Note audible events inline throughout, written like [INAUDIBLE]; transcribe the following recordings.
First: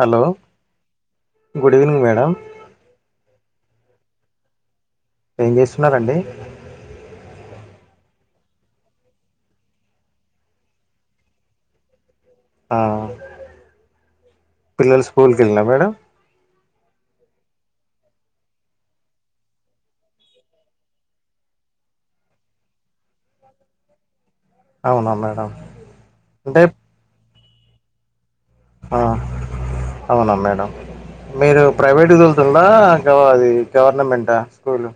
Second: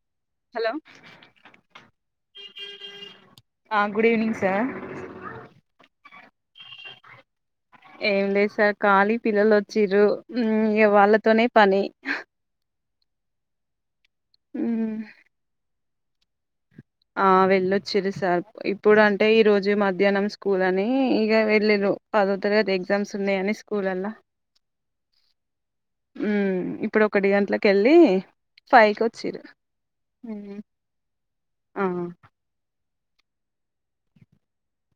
Hello hello good evening madam good evening sir ఏం చేస్తున్నారండి ఏం లేదు సార్ ఖాళీ పిల్లలు వచ్చ్ర వాళ్ళతోనే పని ఆ మ్మ్, పిల్లలు స్కూల్కి వెళ్ళినా మేడం వెళ్ళొచ్చిర సార్ ఇప్పుడు అంటే ఈరోజు మధ్యాహ్నం స్కూల్ అని ఇక వెళ్ళ్రు పదో తరగతి ఎగ్జామ్స్ ఉన్నా అని స్కూల్ల్లా అవునా మేడం ఉ అంటే ఇప్పుడు ఒకటి గంటలకుకి కళ్లి ఆ అవునా మ్మ్, మేడం మీరు ఆ ప్రైవేట్దులుతుందా ది గవర్నమెంట్ా స్కూల్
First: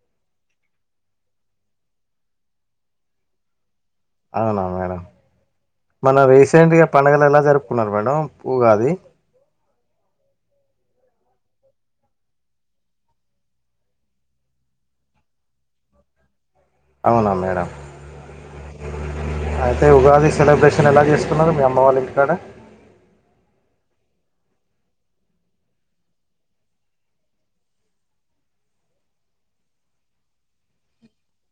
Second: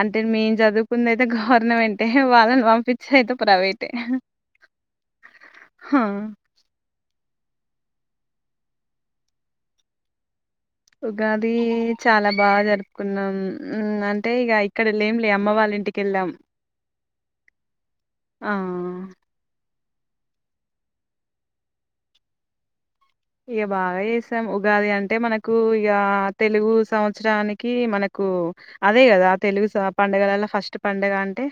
అంటే మేం చదువుకుంది అయితే గవర్నమెంటే వాళ్ళని పంపించి అయితే ప్రైవేట్ అవునా మేడం హా, మనం రీసెంట్ గా పండుగలు ఎలా జరుపు కున్నారు మేడం పువ్గా అది ఉగాది చాలా బాగా జరుపుకున్నాం అంటే ఇక ఇక్కడ లేం లే అమ్మ వాళ్ళ ఇంటికి వెళ్ళాం అవునా మేడం ఆ అంటే ఉగాది సెలబ్రేషన్ ఎలా చేసుకున్నారు మీ అమ్మ వాళ్ళ ఇంంటికాడ ఇక బాగా చేసాం ఉగాది అంటే మనకు ఇక తెలుగు సంవత్సరానికి మనకు అదే కదా ఆ తెలుగు పండుగలలో ఫస్ట్ పంండగ అంటే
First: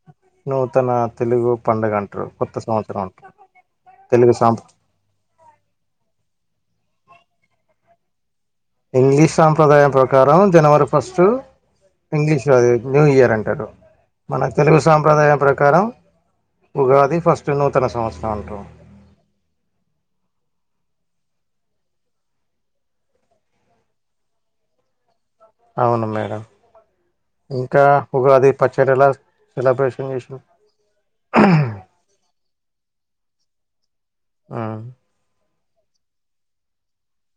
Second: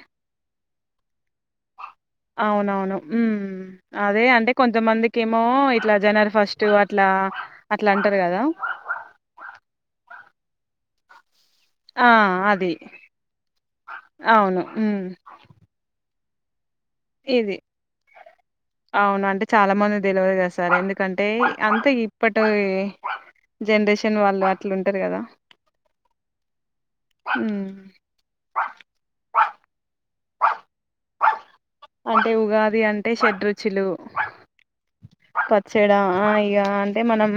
నూతన తెలుగు పండుగ అంటారు కొత్త అవునవును సంవత్సరం అంటారు అదే తెలుగు అంటే సాంప్ర కొంతమందికి ఏమో ఇట్లా జనరి ఫస్ట్ టు అట్లా అట్లా అంటారు కదా ఇంగ్లీష్ సాంప్రదాయం ప్రకారం జనవరి ఫస్ట్ ఆ ఇంగ్లీష్ రాది అది న్యూ ఇయర్ అంటారు మన అవును తెలుగు ఉమ్ సాంప్రదాయం ప్రకారం ఉగాది ఫస్ట్ ఇది నూతన సంవత్సరం అంటాం అవును అంటే చాలా మంది తెలివరి చేస్తారు ఎందుకు ఎ కంటే అంతే ఇప్పటి జనరేషన్ వాళ్ళు అట్లు ఉంటారు కదా అవును మేడం ఉమ్ ఇంకా ఉది పచ్చడిలా సెలబ్రేషన్ చే అంటే ఉగాది అంటే షడ రుచులు ఆ చ్చడా ఇక అంటే మనం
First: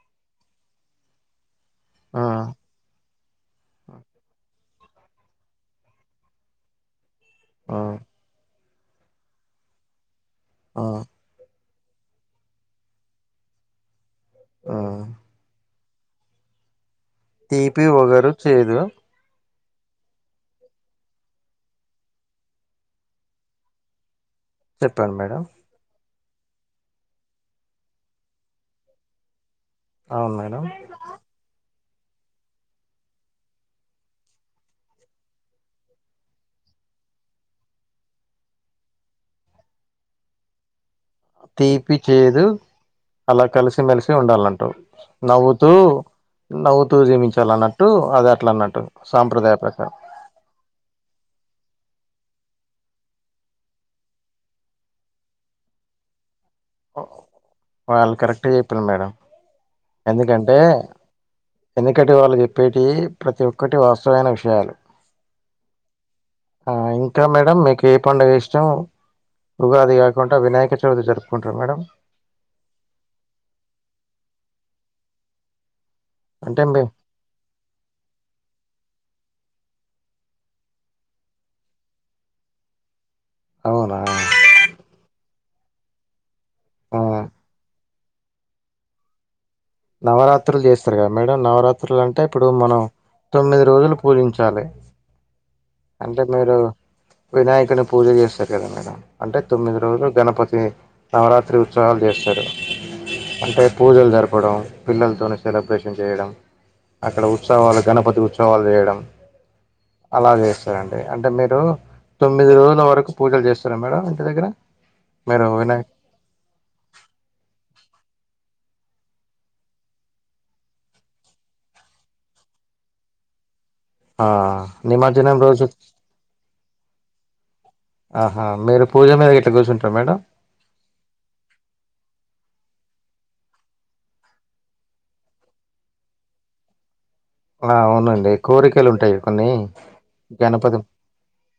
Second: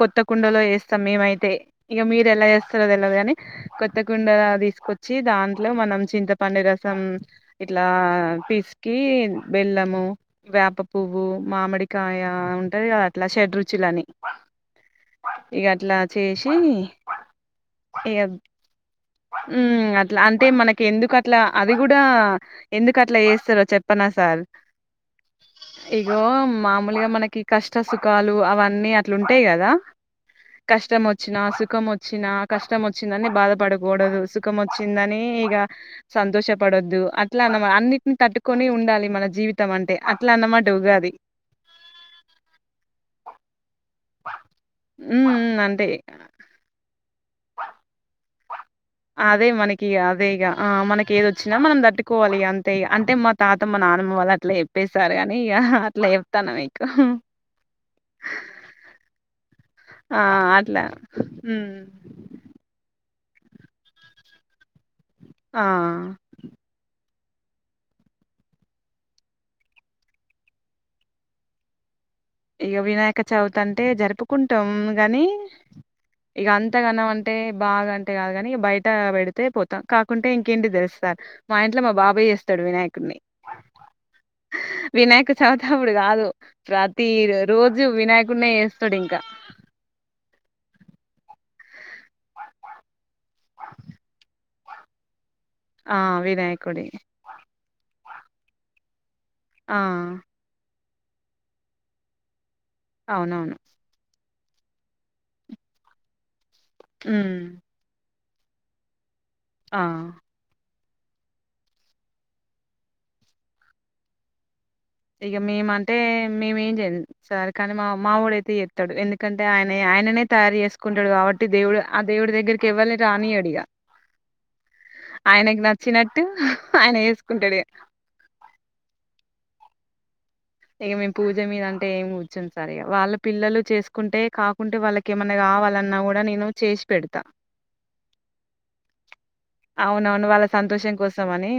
కొత్త కుండలో వేస్తాం మేమైతే ఇక మీర ఎలా చేేస్తారుద ఎలాగానీ కొత్త కుండ ద తీసుకొచ్చి దాంట్లో మనం చింత పండు రా సమ్ ఇట్లా పీస్ కి వెెళ్ళము వేప పువ్వు మామిడి కాయ ఉంటది కదా అట్లా షడ రుచులని ఆ ఇగట్లా అ చేసి తీపి ఒగరు చేదు ఉ అట్లా అంటే మనకి ఎందుకు అట్లా అది కూడా ఎందుకు అట్లా చేస్తారో చెప్పనా సార్ చెప్పడి మేడం ఇగో మామూలుగా మనకి కష్ట సుఖాలు అవన్నీ అట్లుంటాయి కదా అవును మేడం కష్టం వచీన అ సుఖం వచ్చు వచ్చినా కష్టం వచ్చిందని బాధపడ కడదు సుఖం వచ్చిందని ఇక సంతోషపడద్దు అట్లా అన్నమా అన్నిటిని తట్టుకొని ఉండాలి మన జీవితం అంటే అట్లా అన్నమాట ఉగాది. తీపి చేదు అలా కలిసి మలిసి ఉండాలంట ఉమ్ ఉమ్ నవ్వుతూ అంతే నవ్వుతూ జీవించ చలా అన్నట్టు అది అట్లా అన్నట్ట అదే మనకిక అదే ఇక ఆ మనకి వచ్చినా మనం దట్టుకోవాలి అంతే అంటే మా తాత మా నానమ్మ వాళ్ళు అట్లా చెప్పేశారు గానీ అట్లా చెప్తాన్న మీకు వాళ్ళు కరెక్ట్గా చెప్పను మేడం ఆ ఎందుకంటే అట్లా ఉమ్ ఎనుకంటే వాళ్ళు చెప్పేటి ప్రతి ఒక్కటి వాస్తవైన విషయాలు ఆ ఆ ఇంకా మేడం మీకు ఏ పండుగ ఇష్టం ఉగాది కాకుండా వినాయక చవితి జరుపుకుంటార మేడం ఇగ వినాయక చవితి అంటే జరుపుకుంటాం గాని ఇగ అంటే అంత మీ కనం అంటే బాగా అంటే కాదు కాని బయట తే పోతాం కాకుంటే ఇంకేంటి తెలుస్తారు మా ఇంట్లో మా బాబాయ్య చేస్తాడు వినాయకుని అవునా! వినాయక చితపుడుకదు గా ఆ! తీరు రోజు వినాయకుడినే చేస్తాడు ఇంకా నవరాత్రులు చేస్తారు కదా మేడం నవరాత్రులు అంటే ఇప్పుడు మనం తొమ్మిది రోజులు పూజించాలి ఆ అంటే మీరు వినాయకుడి వినాయకుని పూజ చేస్తారు గాదా మేడం అంటే ఆ తొమ్మిది రోజులు గణపతి నవరాత్రి ఉత్సవాలు చేస్తారు అవునవును అంటే పూజలు జరు పడం పిల్లలతో సెలబ్రేషన్ చేయడం అక్కడ ఉమ్ ఉత్సవాల గణపతి ఉత్సవ తోవాలు చేయడం ఆ సరే అండి అంటే మీరు తొమ్మిది రోజుల వరకు పూజలు చేస్తారా మేడం ఇంటి దగ్గర ఇక మీరు మేమ వినాయక్ అంటే మేము చేయం సార్ కానీ మా మావడయితే చెత్తాడు ఎందుకంటే ఆయన ఆయననే తయారు చేసుకుంటాడు కాబట్టి దేవుడు ఆ దేవుడి దగ్గరికి ఎవ్వారిని రానియాడు ఇగ ఆ నిమజ్జనం ఆయనకి రోజు నచ్చినట్టు ఆయన చేసుకుంటాడు ఇగ ఆహా మీరు పూజ మీద గిట్ట కూర్చుంట ట మేడం ఇక మేము పూజ మీద అంటే ఏమి కుచ్చోం సార్ ఇగ వాళ్ళ పిల్లలు చేసుకుంటే కాకుంటే వాళ్ళకి ఏమన్నా కావాలన్నా కూడా నేను చేసి పెడతా ఆ అవునండి కోరికలు ఉంటాయి కొన్ని అవునవును వాళ్ళ గణపతి సంతోషం కోసం అని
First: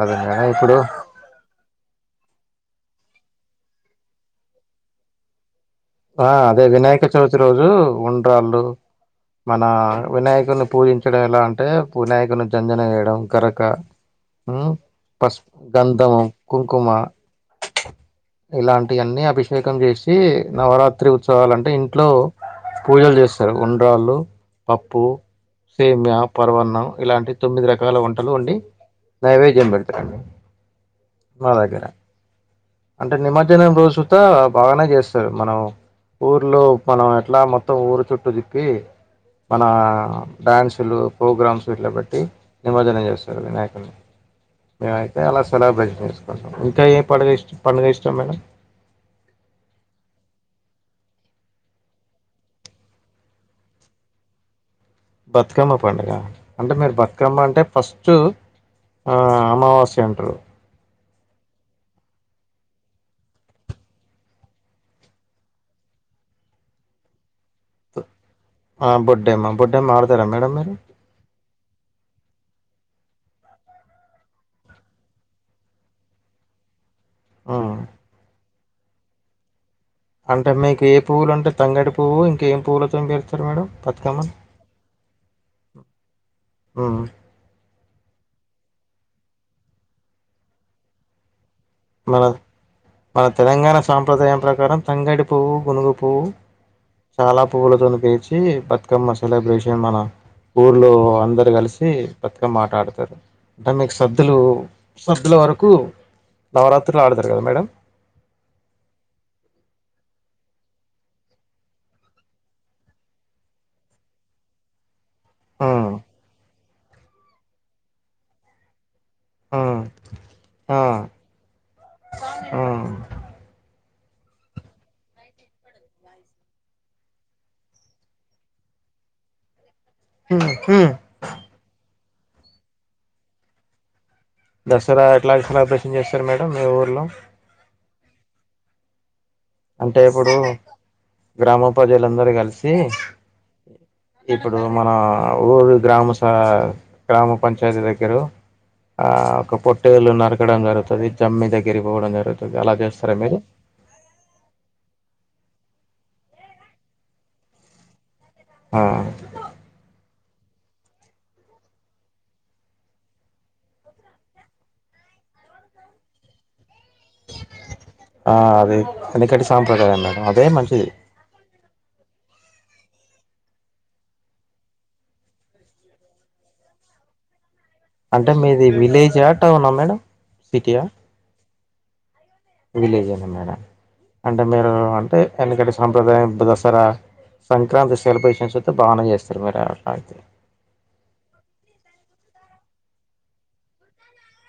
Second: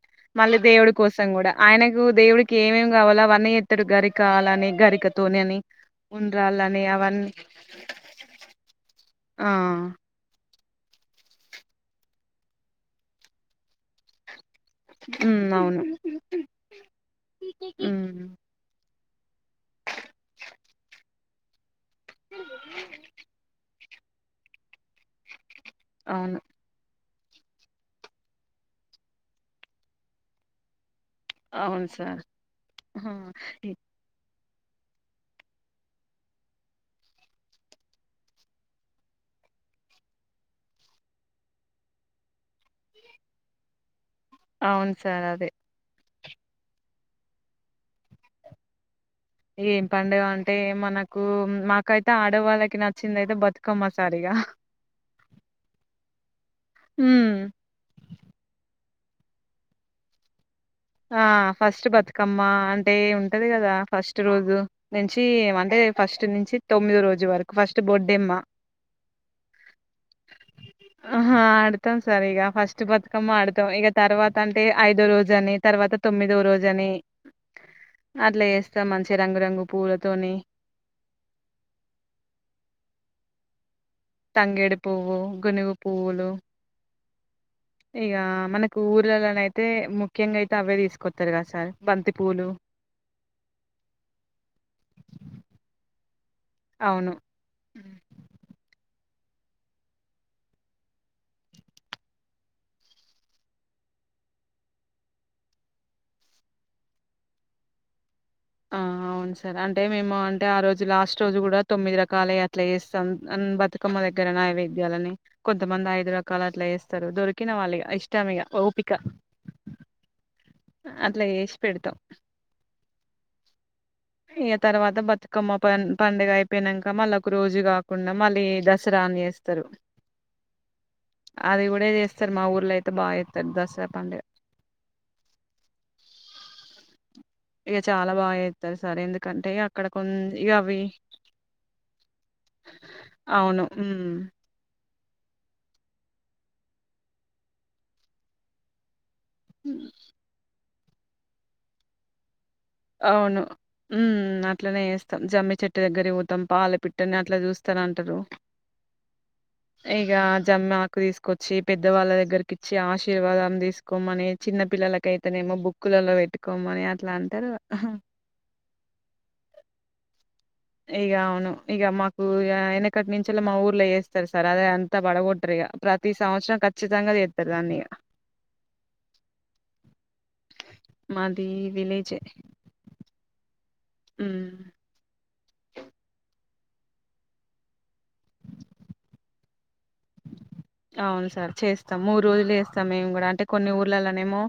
అదే మేడం మళ్ళీ ఇప్పుడు దేవుడి కోసం కూడా ఆయనకు దేవుడికి ఏమేమి గవల్ల అన్నీ చెత్తారు గరికాల అని గరికతోని అని ఆ అదే ఉండ్రాళ్ళని వినాయక అవన్నీ చవితి రోజు ఉండ్రాళ్ళు ఆ మన వినాయకుని పూజించడం ఎలా అంటే పూనాయకుని జంజన వేయడం గరక ఉ ఉమ్ పసుపు అవును గంధము కుంకుమ ఉమ్ ఇలాంటి ఈ అన్ని అభిషేకం చేసి నవరాత్రి ఉత్సవలు అంటే ఇ ఇంట్లో పూజలు చేస్తారు ఉ రాళ్ళు పప్పు సేమ్యా, అవును పరమాన్నం ఇలాంటి తొమ్మిది రకాల వంటలు వండి నైవేద్యం పెడతరు మా దగ్గర అవును సార్ ఆహా. అంటే నిమజ్జనం రోజుత బాగానే చేస్త టార్ మనం ఊర్లో మనం ఎట్లా మొత్తం ఊరు చుట్టూ తిప్పి మన డ్యాన్సులు ప్రోగ్రామ్స్ ఇట్లా బట్టి నిమజ్జనం చేస్తారు వినాయకుని అవును నేను అయితే సార్ అలా అదే సెలబ్రేట్ చేసుకు ఇంకా ఏం పడుగ ఇష్ట పండుగ ఇష్టం మేడం ఏం పండుగ అంటే మనకు మాకైతే ఆడవాళ్ళకి నచ్చింది అయితే బతుకమ్మ సార్ ఇగ బతుకమ్మ పండుగ అంటే మీరు ఉమ్ బతుకమ్మ అంటే ఫస్ట్ ఆ అమావాస్య అంటారు ఆ ఫస్ట్ బతుకమ్మ అంటే ఉంటది కదా ఫస్ట్ రోజు నుంచి ఏమంటే ఫస్ట్ నుంచి తొమ్మిది రోజు వరకు ఫస్ట్ బొడ్డెమ్మ ఆ బొడ్డెమ్మ బొడ్డెమ్మ ఆడతారా మేడం మీరు ఆహా ఆడతాం సార్ ఇగ చ్చు బతుకమ్మ ఆడతాం ఇగా తర్వాత అంటే ఐదో రోజు అనే తర్వాత తొమ్మిదో రోజు అని ఉమ్. అట్లా చేస్తా మంచి రంగురంగు పూలతోని అంటే మీకు ఏ పువ్వులు అంటే తంగడి పువ్వు ఇంకేం పుల్లతో పెరుం [UNINTELLIGIBLE] మేడం బతుకమ్మని తంగేడి పువ్వు గునుగు పువ్వులు ఇక మనకు ఊర్లలోనయితే ముఖ్యంగా అయితే అవే తీసుకొస్తారు కదా సార్ బంతి మన పూలు మన తెలంగాణ సాంప్రదాయం ప్రకారం తంగడి పువ్వు గునుగు పువ్వు అవును చాలా పువ్వులతో పేర్చి బతుకమ్మ సెలబ్రేషన్ మన ఊర్లో అందరు కలిసి బతుకమ్మ ఆట ఆడుతారు మరి మీకు సద్దులు సద్దుల వరకు నవరాత్రులో ఆడతరు కదా మేడం ఆ అవును సార్ అంటే మేము అంటే ఆ రోజు లాస్ట్ రోజు కూడా తొమ్మిది రకాల ఎట్లా చేస్తాం బతుకమ్మ దగ్గర నైవేద్యాలని కొంతమంది ఉమ్. ఐదు రకాల అట్లా చేస్త దొరికిన వాళ్లు ఇగ ఇష్టం ఇగ ఊప ఆ ఆ అట్లా చేసి పెడతాం. ఆ ఇక తర్వాత బతుకమ్మ పండుగ అయిపోయినాక మళ్ళ ఒక రోజు కాకుండా మళ్ళీ దసరా అని చేస్తారు ఉ సార్ మా ఊర్లో అయితే బాగా ఇస్తారు దసరా పంండగ దసరా ఎట్లాగ సెలబ్రేషన్ చేస్తారు మేడం మీ ఊర్లో ఇగ చాలా బాగా చేస్తారు సార్ ఎందుకు అంటే ఇప్పుడు గ్రామ ప్రజలందరూ కలిసి అవును. హ్మ్. ఇప్పుడు మన ఊరు గ్రామ స గ్రామ పంచాతీ దగ్గరు ఆ ఒక పొట్టేలుు నరకడం జరుగు అది జమ్మి దగ్గర పోవడం జరు ఎలా చేస్తార మీర అవును. హ్మ్. అట్లనే చేస్తాం జమ్మి చెట్టు దగ్గర పోతాం పాల పిట్టని అట్లా చూస్తరు అంటారు ఆ జమ్మకు తీసుకొచ్చి పెద్ద వాళ్ళ దగ్గరకి ఇచ్చి ఆశీర్వాదం తీసుకోమని చిన్న పిల్లలక అయితేనేమో బుక్కులలో పెట్టుకోమని అట్లాంటి ఆ అదే ఎనకటి సాప్రదాయం మేడం అదే మంచి ఇగ అవును ఇక మాకు ఎనకటి నుంచలు మా ఊర్లో వస్తారు సార్ అదే అంతా బడగొట్టారు ఇక ప్రతి సంవత్సరం ఖచ్చితంగాేస్తారు అంటే మీది విలేజ్ ఆ టౌన్ ఆ మేడం సిటీయా ఈ విలేజ్జే విలేజ్ అనా మేడం అంటే మీరు అంటే ఎన్నికంట సాంప్రదాయంు [UNINTELLIGIBLE] సర సంక్రాంతి సెలబ్రేషన్స్ అతే బాగానే చేస్తారు మీరు అట్లా అయితే అవును సార్ చేస్తాం మూడు రోజులు చేస్తాం మేం కూడా అంటే కొన్ని ఊర్లలోనేమో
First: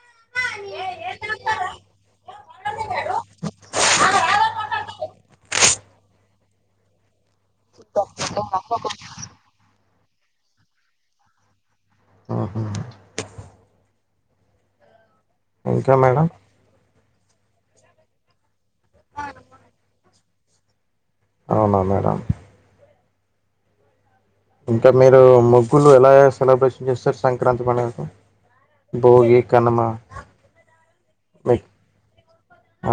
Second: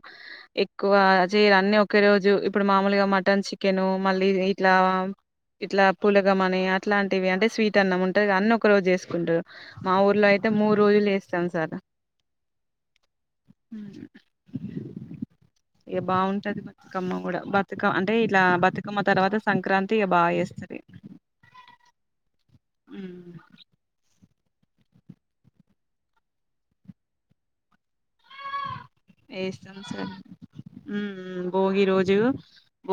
ఎక్కువ చేయరు అన్ని ఒకే రోజు ఇప్పుడు మామూలుగా మటన్ చికెన్ మళ్ళీ ఇట్లా [INAUDIBLE] స్వీట్ అన్నం ఉంటదిగ అన్ని ఒక రోజు చేస్కుంటారు మా ఊర్లో ఐతె ము రోజులు ఏస్తాం సార్ ఆహా అ ఇంకా ఏ మేడం బాంటది త్కమ్మ గుడా బతుక అంటే ఇట్ల బతు మ్మ తర్వాత సంక్రాంతి ఎ బా చేస్తరిం ఔనా మేడం ఇంక మీరు ముగ్గులు ఎలాఎ సెలబ్రేషన్ జేస్తరు సంక్రాంతి పండగకు ఏస్తాం సర్ ఉమ్ మీ భోగి రోజు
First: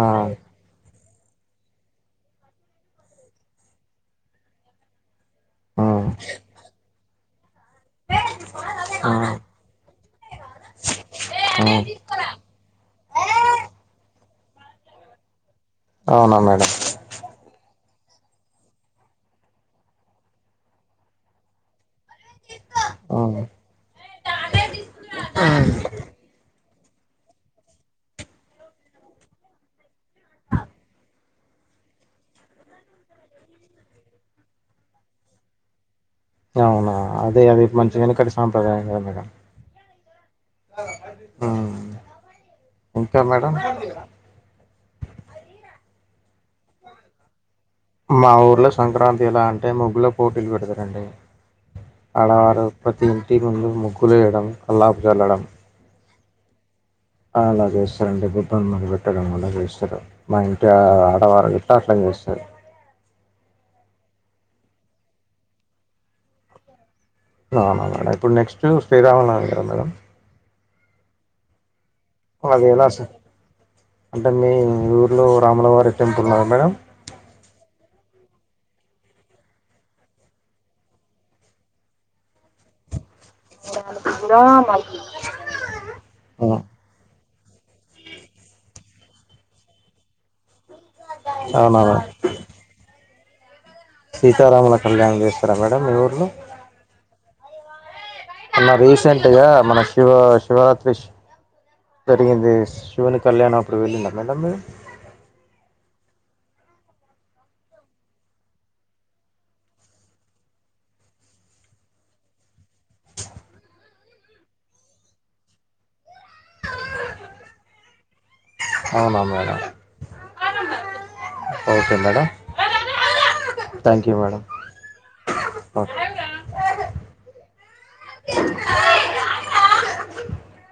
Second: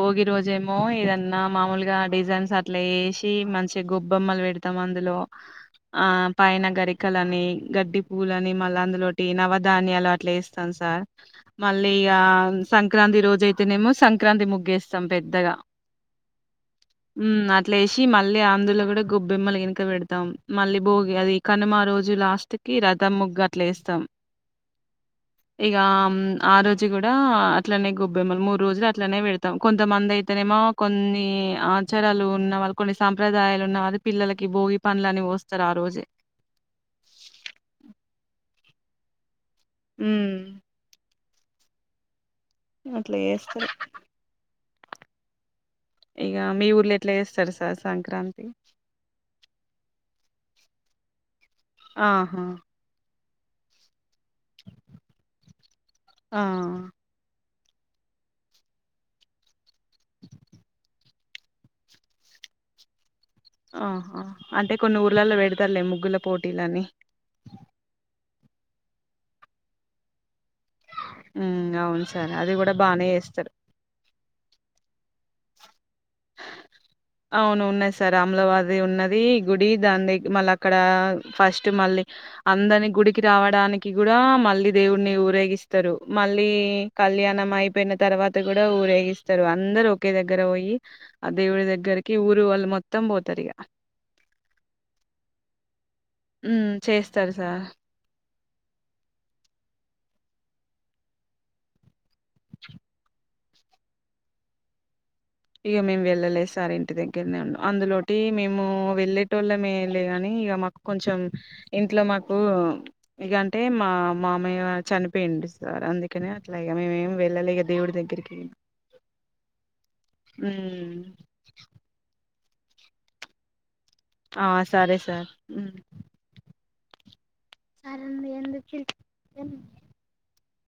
ఆ రోజేమో ఏదన్ న్న మామూలుగా డిజైన్స్ అట్లా ఏశి మంచిగ్ గొబ్బొమ్మలు పెడ్తాం అందులో ఆ పయైనగరిక్ కలనీ గడ్డి పూలని మళ్ళా ఆ అందులోటి నవధాన్యాలా ట్లేస్ సంసార్ మళ్ళీగా సంక్రాంతి రోజైతేనేమో స సంక్రాంతి ముగ్గేస్తం పెద్దగా ఔన మేడం అట్లేశి మళ్ళీ అందులో గుడ గొబ్బెమ్మలు గిన్క పెడ్తాం మళ్ళీ భోగి అది కాన్మా రోజ్ జు లాస్ట్ కి రథం హ్మ్. ముగ్గట్ల ఏస్తం ఇగా ఆరోజ్ గుడా అట్లనే గొబ్బెమ్మ మూడు రోజ్లు అట్లనే పెడ్తాం కొంతమంది ఐతేనేమో కొన్ని ఆచారాలున్న వాళ్ కొన్ని సాంప్రదాయాలు ఉన్న అది పిల్లలకి భోగి పన్లని పోస్తరారోజే ఔనా అదే అది మంచిగా ఎనుకటి సాంప్రదాయం గ ఉమ్ ఆ ఇంక మేడం చేస్తారు. ఇగ మీ ఊర్ల ఎట్ల ఏస్తరు స్ మా ఊర్లో సంక్రాంతి ఎలా అంటే ముగ్గులప్ పోటీలు పెడ్తరండి అడ ఆహా! అరు ప్రతి టి ముందు ముగ్ క్ కులేయడం అల్లాపుజల్లడం ఆ అలా చేస్తారండి గుుబ్బని మర పెట్టడం అలా చేస్తారు మా ఇంటి ఆడవారు గలా అట్లా చేస్తారు ఆహా అంటే కొన్ని ఊర్లల్లో పెడతలే ముగ్గుల పోటీలని నా మేడం ఇప్పుడు నెక్స్ట్ స్టే రాామన్నాంటా మేడం ఉ అవును సార్. అది గూడా అదేదా బానే సార్ చేస్తారు. అంటే మీ ఊర్లో తమ్లవారి అవును ఉన్నాయి సార్ అ అమ్లావాది ఉన్నది ఈ గుడి దాని మళ్ళీ అక్కడ ఫస్ట్ మళ్ళీ అందరిని గుడికి రావడానికి కి కూడా మళ్ళీ దేవుడిని ఊరేగిస్తారు మళ్ళీ కళ్యాణం అయిపోయిన తర్వాత కూడా ఊరేగిస్తారు అందరు ఒకే దగ్గర పోయి ఆ దేవుడి అవునా దగ్గరికి ఊరు వాళ్ళు మొత్తం పోతు సరిగా సీతారామల కళ్యాణ్ దేస్తార మేడమ్ ఇవరు ఉ చేస్తారు సార్ మొన్న రీసెంట్గా మన శివ శివరాత్రి జరిగింది శివుని కళ్యాణం అప్పుడు వెళ్ళింది మేడమ్ మీరు ఇక మేము వెళ్ళలేదు సార్ ఇంటి దగ్గరనే ఉం అందులోటి మేము వెళ్ళేటోళ్ళమే లే ని ఇక మాకు కొంచెం ఇంట్లో మాకు ఇక అంటే మా మామయ్య చనిపోయిండు సార్ అందుకే అలాగ మేేం వెళ్ళాల దేవుడు దగ్గరకి అవున మేడమ్ ఉమ్ okay madam thank you madam ఆ సరే సార్ ఓకే సరే [UNINTELLIGIBLE]